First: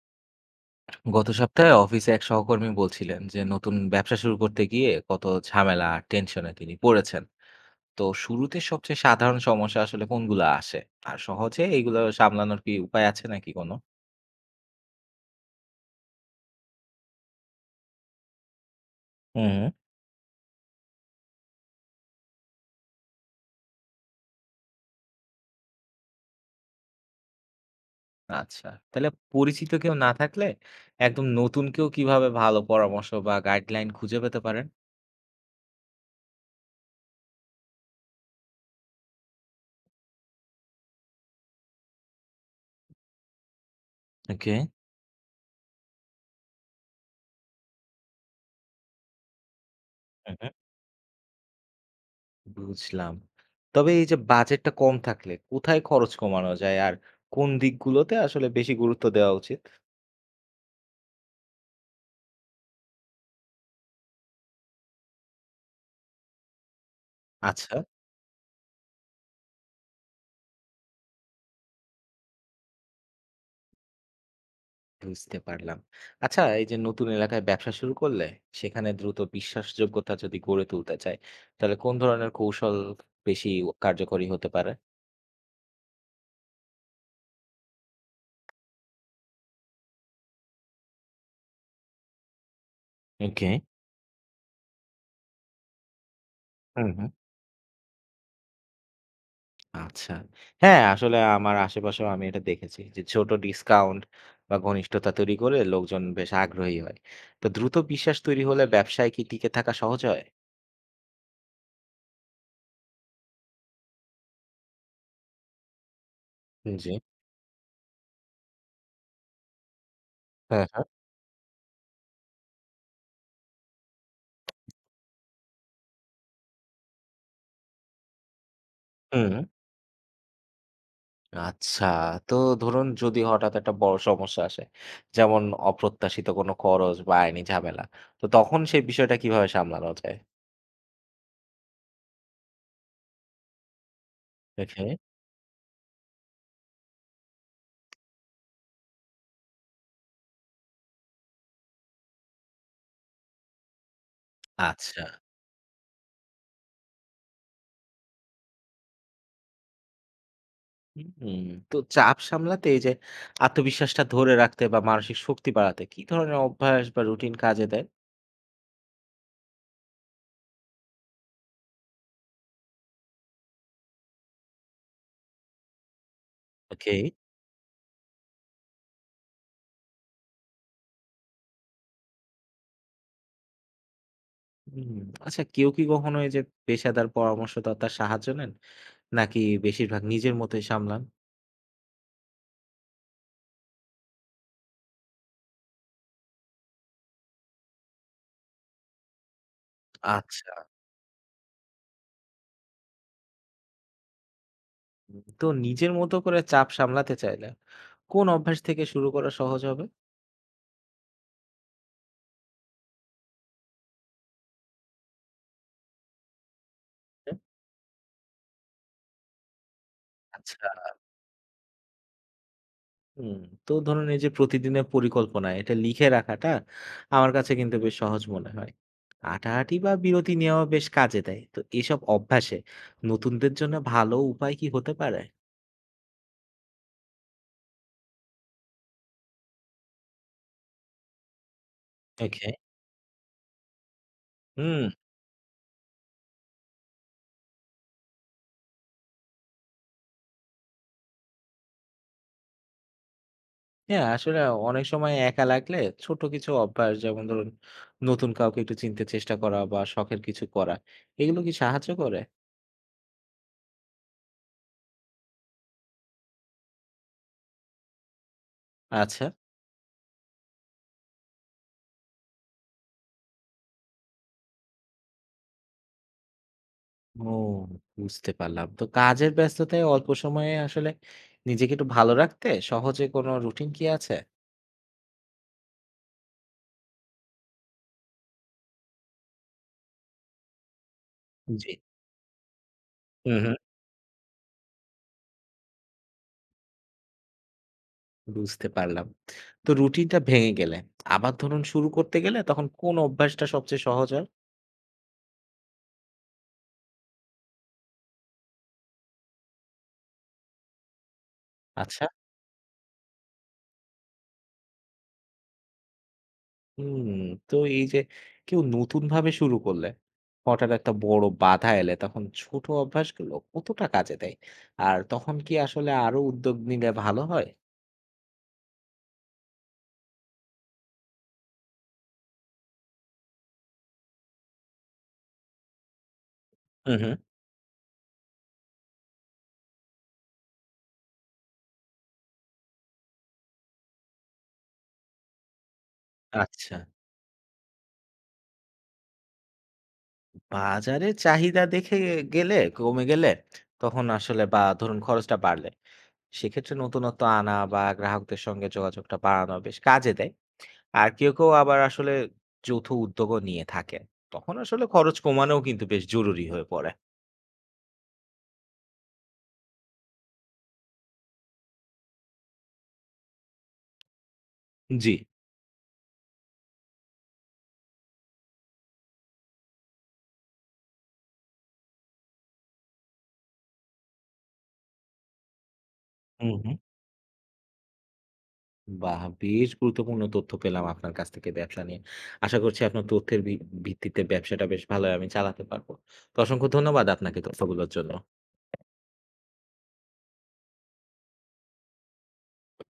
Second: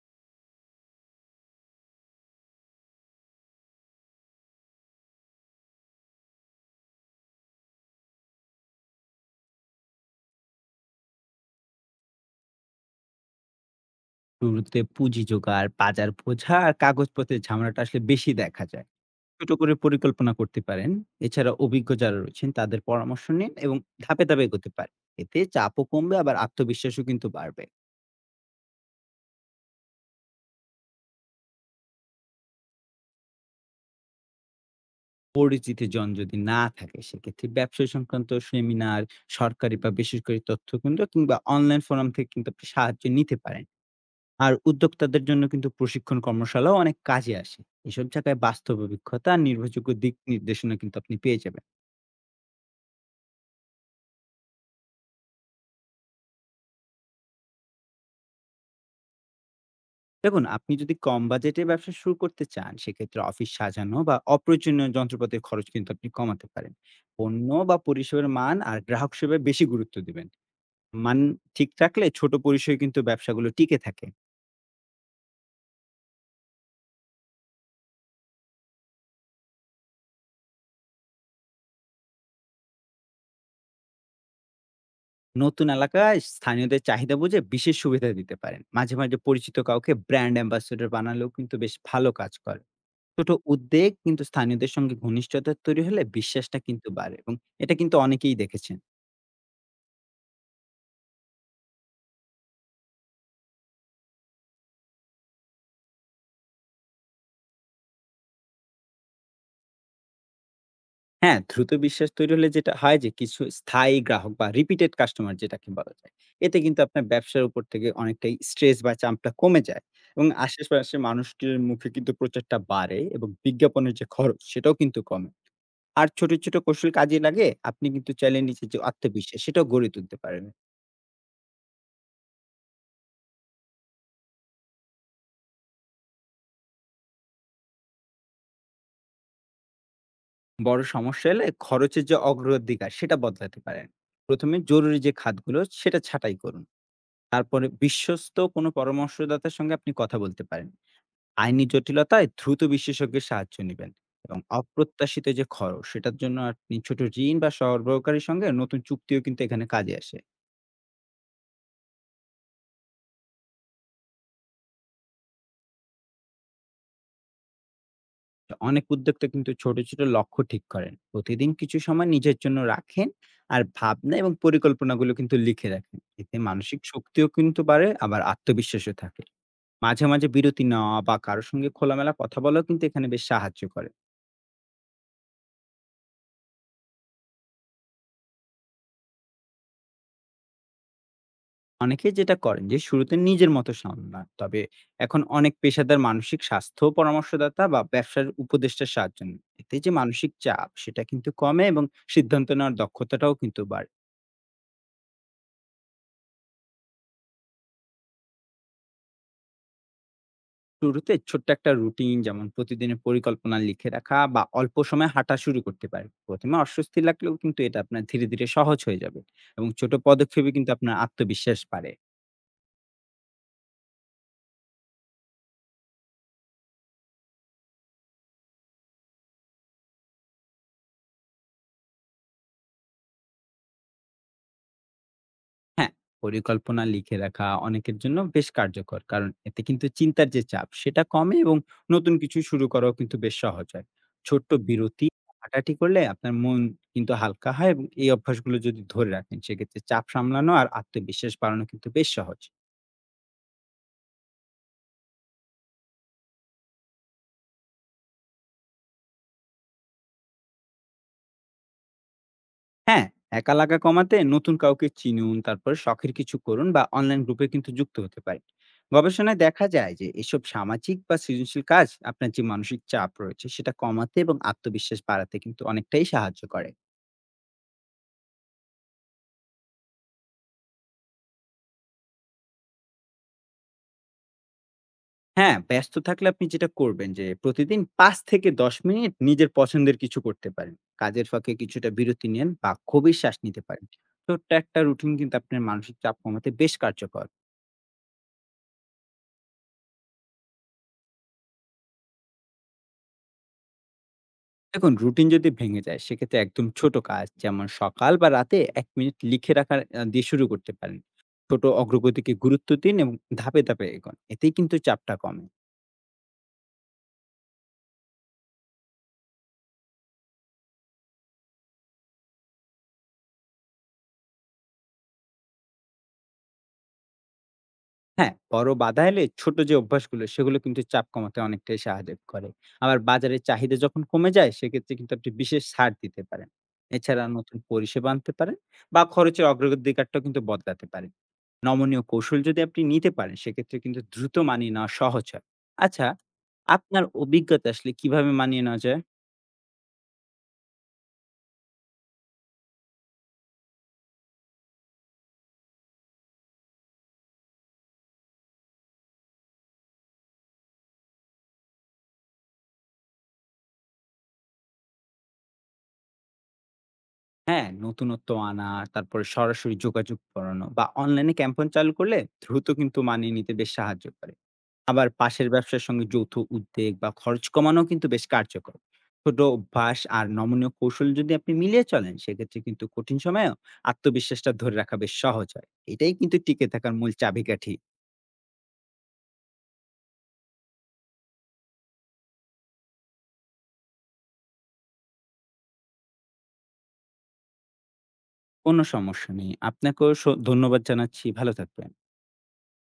গত সপ্তাহে অফিসে এক সহকর্মী বলছিলেন যে নতুন ব্যবসা শুরু করতে গিয়ে কত ঝামেলা আর টেনশনে তিনি পড়েছেন। তো শুরুতে সবচেয়ে সাধারণ সমস্যা আসলে কোনগুলো আসে? আর সহজে এইগুলো সামলানোর কি উপায় আছে নাকি কোনো? শুরুতে পুঁজি জোগাড়, বাজার বোঝা আর কাগজপত্রের ঝামেলাটা আসলে বেশি দেখা যায়। ছোট হুম। করে পরিকল্পনা করতে পারেন। এছাড়া অভিজ্ঞ যারা রয়েছেন তাদের পরামর্শ নিন এবং ধাপে, ধাপে এগোতে পারেন। এতে চাপও কমবে আবার আত্মবিশ্বাসও কিন্তু বাড়বে। আচ্ছা, তাহলে পরিচিত কেউ না থাকলে একদম নতুন কেউ কিভাবে ভালো পরামর্শ বা গাইডলাইন খুঁজে পেতে পারেন? পরিচিত জন যদি না থাকে সেক্ষেত্রে ব্যবসা সংক্রান্ত সেমিনার, সরকারি বা বেসরকারি তথ্যকেন্দ্র কিংবা অনলাইন ফোরাম থেকে কিন্তু আপনি সাহায্য নিতে পারেন। আর ওকে। উদ্যোক্তাদের জন্য কিন্তু প্রশিক্ষণ কর্মশালাও অনেক কাজে আসে। এসব জায়গায় বাস্তব অভিজ্ঞতা আর নির্ভরযোগ্য দিক হুম। নির্দেশনা কিন্তু আপনি পেয়ে যাবেন। বুঝলাম। তবে এই যে বাজেটটা কম থাকলে কোথায় খরচ কমানো যায় আর কোন দিকগুলোতে আসলে বেশি গুরুত্ব দেওয়া উচিত? দেখুন আপনি যদি কম বাজেটে ব্যবসা শুরু করতে চান সেক্ষেত্রে অফিস সাজানো বা অপ্রয়োজনীয় যন্ত্রপাতির খরচ কিন্তু আপনি কমাতে পারেন। পণ্য আচ্ছা। বা পরিষেবার মান আর গ্রাহক সেবায় বেশি গুরুত্ব দিবেন। মান ঠিক রাখলে ছোট পরিসরে কিন্তু ব্যবসাগুলো টিকে থাকে। বুঝতে পারলাম। আচ্ছা, এই যে নতুন এলাকায় ব্যবসা শুরু করলে সেখানে দ্রুত বিশ্বাসযোগ্যতা যদি গড়ে তুলতে চায়, তাহলে কোন ধরনের কৌশল বেশি কার্যকরী হতে পারে? নতুন এলাকায় স্থানীয়দের চাহিদা বুঝে বিশেষ সুবিধা দিতে পারেন। মাঝে মাঝে পরিচিত কাউকে ব্র্যান্ড অ্যাম্বাসেডর বানালেও কিন্তু বেশ ভালো কাজ করে। ছোট ওকে। উদ্যোগ কিন্তু স্থানীয়দের সঙ্গে ঘনিষ্ঠতা তৈরি হলে বিশ্বাসটা কিন্তু হুম, হুম। বাড়ে এবং এটা কিন্তু অনেকেই দেখেছেন। আচ্ছা। হ্যাঁ, আসলে আমার আশেপাশেও আমি এটা দেখেছি যে ছোট ডিসকাউন্ট বা ঘনিষ্ঠতা তৈরি করে লোকজন বেশ আগ্রহী হয়। তো দ্রুত বিশ্বাস তৈরি হলে ব্যবসায় কি টিকে থাকা সহজ হয়? হ্যাঁ, দ্রুত বিশ্বাস তৈরি হলে যেটা হয় যে কিছু স্থায়ী গ্রাহক বা রিপিটেড কাস্টমার যেটাকে বলা যায়। এতে কিন্তু জি। আপনার ব্যবসার উপর থেকে অনেকটাই স্ট্রেস বা চাপটা কমে যায় এবং হ্যাঁ, হ্যাঁ। আশেপাশের মানুষটির মুখে কিন্তু প্রচারটা বাড়ে এবং বিজ্ঞাপনের যে খরচ সেটাও কিন্তু কমে। আর ছোট, ছোট কৌশল কাজে লাগে। আপনি কিন্তু চাইলে নিজের যে হুম। আত্মবিশ্বাস সেটাও গড়ে তুলতে পারেন। আচ্ছা। তো ধরুন যদি হঠাৎ একটা বড় সমস্যা আসে, যেমন অপ্রত্যাশিত কোনো খরচ বা আইনি ঝামেলা, তো তখন সেই বিষয়টা কিভাবে সামলানো যায়? বড় সমস্যা এলে খরচের যে অগ্রাধিকার সেটা বদলাতে পারেন। ১ম এ ওকে। জরুরি যে খাতগুলো সেটা ছাঁটাই করুন। তারপরে বিশ্বস্ত কোনো পরামর্শদাতার সঙ্গে আপনি কথা বলতে পারেন। আইনি জটিলতায় দ্রুত বিশেষজ্ঞের সাহায্য নেবেন এবং আচ্ছা। অপ্রত্যাশিত যে খরচ সেটার জন্য আপনি ছোট ঋণ বা সরবরাহকারীর সঙ্গে নতুন চুক্তিও কিন্তু এখানে কাজে আসে। হুম, তো চাপ সামলাতে এই যে আত্মবিশ্বাসটা ধরে রাখতে বা মানসিক শক্তি বাড়াতে কি ধরনের অভ্যাস বা রুটিন কাজে দেয়? তো অনেক উদ্যোক্তা কিন্তু ছোট ছোট লক্ষ্য ঠিক করেন, প্রতিদিন কিছু সময় নিজের জন্য রাখেন আর ভাবনা এবং পরিকল্পনাগুলো কিন্তু লিখে রাখেন। এতে মানসিক ওকে। শক্তিও কিন্তু বাড়ে আবার আত্মবিশ্বাসও থাকে। মাঝে মাঝে বিরতি নেওয়া বা কারোর সঙ্গে খোলামেলা কথা বলাও কিন্তু এখানে বেশ সাহায্য করে। হুম, আচ্ছা কেউ কি কখনো এই যে পেশাদার পরামর্শদাতার সাহায্য নেন? নাকি বেশিরভাগ নিজের মতোই সামলান? অনেকে যেটা করেন যে শুরুতে নিজের মতো সামলান, তবে এখন অনেক পেশাদার মানসিক স্বাস্থ্য পরামর্শদাতা বা ব্যবসার উপদেষ্টার সাহায্য নেন। এতে যে মানসিক আচ্ছা। চাপ সেটা কিন্তু কমে এবং সিদ্ধান্ত নেওয়ার দক্ষতাটাও কিন্তু বাড়ে। হুম, তো নিজের মতো করে চাপ সামলাতে চাইলে কোন অভ্যাস থেকে শুরু করা সহজ হবে? শুরুতে ছোট্ট একটা রুটিন, যেমন প্রতিদিনের পরিকল্পনা লিখে রাখা বা অল্প সময় হাঁটা শুরু করতে পারেন। প্রথমে অস্বস্তি এটা? লাগলেও কিন্তু এটা আপনার ধীরে ধীরে সহজ হয়ে যাবে এবং ছোট পদক্ষেপে আচ্ছা। কিন্তু আপনার আত্মবিশ্বাস বাড়ে। হুম, তো ধরুন এই যে প্রতিদিনের পরিকল্পনা এটা লিখে রাখাটা আমার কাছে কিন্তু বেশ সহজ মনে হয়। হাঁটাহাঁটি বা বিরতি নেওয়া বেশ কাজে দেয়। তো এসব অভ্যাসে নতুনদের জন্য ভালো উপায় কি হতে পারে? পরিকল্পনা লিখে রাখা অনেকের জন্য বেশ কার্যকর, কারণ এতে কিন্তু চিন্তার যে চাপ সেটা কমে এবং নতুন কিছু ওকে। শুরু করাও কিন্তু বেশ সহজ হয়। ছোট্ট হুম, বিরতি, হাঁটাহাঁটি করলে আপনার মন কিন্তু হালকা হয় এবং এই অভ্যাসগুলো যদি ধরে রাখেন সেক্ষেত্রে চাপ সামলানো আর আত্মবিশ্বাস বাড়ানো কিন্তু বেশ সহজ। হ্যাঁ, আসলে অনেক সময় একা লাগলে ছোট কিছু অভ্যাস যেমন ধরুন নতুন কাউকে একটু চিনতে চেষ্টা করা বা শখের কিছু করা, এগুলো কি সাহায্য করে? হ্যাঁ, একা লাগা কমাতে নতুন কাউকে চিনুন, তারপরে শখের কিছু করুন বা অনলাইন গ্রুপে কিন্তু যুক্ত হতে পারেন। আচ্ছা। গবেষণায় দেখা যায় যে এসব সামাজিক বা সৃজনশীল কাজ আপনার যে মানসিক চাপ রয়েছে সেটা কমাতে এবং আত্মবিশ্বাস বাড়াতে কিন্তু অনেকটাই সাহায্য করে। ও, বুঝতে পারলাম। তো কাজের ব্যস্ততায় অল্প সময়ে আসলে নিজেকে একটু ভালো রাখতে সহজে কোনো রুটিন কি আছে? হ্যাঁ, ব্যস্ত থাকলে আপনি যেটা করবেন যে প্রতিদিন ৫ থেকে ১০ মিনিট নিজের পছন্দের কিছু করতে পারেন। কাজের ফাঁকে জি। কিছুটা বিরতি নেন বা গভীর শ্বাস হুম, হুম। নিতে পারেন। ছোট্ট একটা রুটিন কিন্তু আপনার মানসিক চাপ কমাতে বেশ কার্যকর। বুঝতে পারলাম। তো রুটিনটা ভেঙে গেলে আবার ধরুন শুরু করতে গেলে তখন কোন অভ্যাসটা সবচেয়ে সহজ হয়? দেখুন রুটিন যদি ভেঙে যায় সেক্ষেত্রে একদম ছোট কাজ, যেমন সকাল বা রাতে এক মিনিট লিখে রাখার দিয়ে শুরু করতে পারেন। ছোট আচ্ছা। অগ্রগতিকে গুরুত্ব দিন এবং ধাপে ধাপে এগোন। এতেই কিন্তু চাপটা কমে। হুম, তো এই যে কেউ নতুনভাবে শুরু করলে হঠাৎ একটা বড় বাধা এলে তখন ছোট অভ্যাসগুলো কতটা কাজে দেয়? আর তখন কি আসলে আরো উদ্যোগ নিলে ভালো হয়? হ্যাঁ, বড় বাধা এলে ছোট যে অভ্যাসগুলো সেগুলো কিন্তু চাপ কমাতে অনেকটাই সাহায্য করে। আবার বাজারের চাহিদা যখন কমে যায় সেক্ষেত্রে কিন্তু আপনি বিশেষ ছাড় দিতে পারেন। হুম, হুম। এছাড়া নতুন পরিষেবা আনতে পারেন বা খরচের অগ্রাধিকারটাও কিন্তু বদলাতে পারেন। নমনীয় কৌশল যদি আপনি নিতে পারেন সেক্ষেত্রে কিন্তু দ্রুত মানিয়ে নেওয়া সহজ হয়। আচ্ছা, আচ্ছা। আপনার অভিজ্ঞতা আসলে কিভাবে মানিয়ে নেওয়া যায়? বাজারে চাহিদা দেখে গেলে কমে গেলে তখন আসলে বা ধরুন খরচটা বাড়লে সেক্ষেত্রে নতুনত্ব আনা বা গ্রাহকদের সঙ্গে যোগাযোগটা বাড়ানো বেশ কাজে দেয়। আর কেউ কেউ আবার আসলে যৌথ উদ্যোগও নিয়ে থাকে, তখন আসলে খরচ কমানোও কিন্তু বেশ জরুরি হয়ে পড়ে। হ্যাঁ, নতুনত্ব আনা, তারপরে সরাসরি যোগাযোগ করানো বা অনলাইনে ক্যাম্পেইন চালু করলে দ্রুত কিন্তু মানিয়ে নিতে বেশ সাহায্য করে। আবার জি। পাশের ব্যবসার সঙ্গে যৌথ উদ্যোগ বা খরচ কমানো কিন্তু বেশ কার্যকর। ছোট অভ্যাস আর নমনীয় কৌশল যদি আপনি মিলিয়ে চলেন সেক্ষেত্রে কিন্তু কঠিন সময়েও আত্মবিশ্বাসটা ধরে রাখা বেশ সহজ হয়। এটাই কিন্তু হুম, টিকে হুম। থাকার মূল চাবিকাঠি। বাহ, বেশ গুরুত্বপূর্ণ তথ্য পেলাম আপনার কাছ থেকে ব্যবসা নিয়ে। আশা করছি আপনার তথ্যের ভিত্তিতে ব্যবসাটা বেশ ভালো আমি চালাতে পারবো। তো অসংখ্য ধন্যবাদ আপনাকে তথ্যগুলোর জন্য। কোনো সমস্যা নেই। আপনাকেও ধন্যবাদ জানাচ্ছি। ভালো থাকবেন।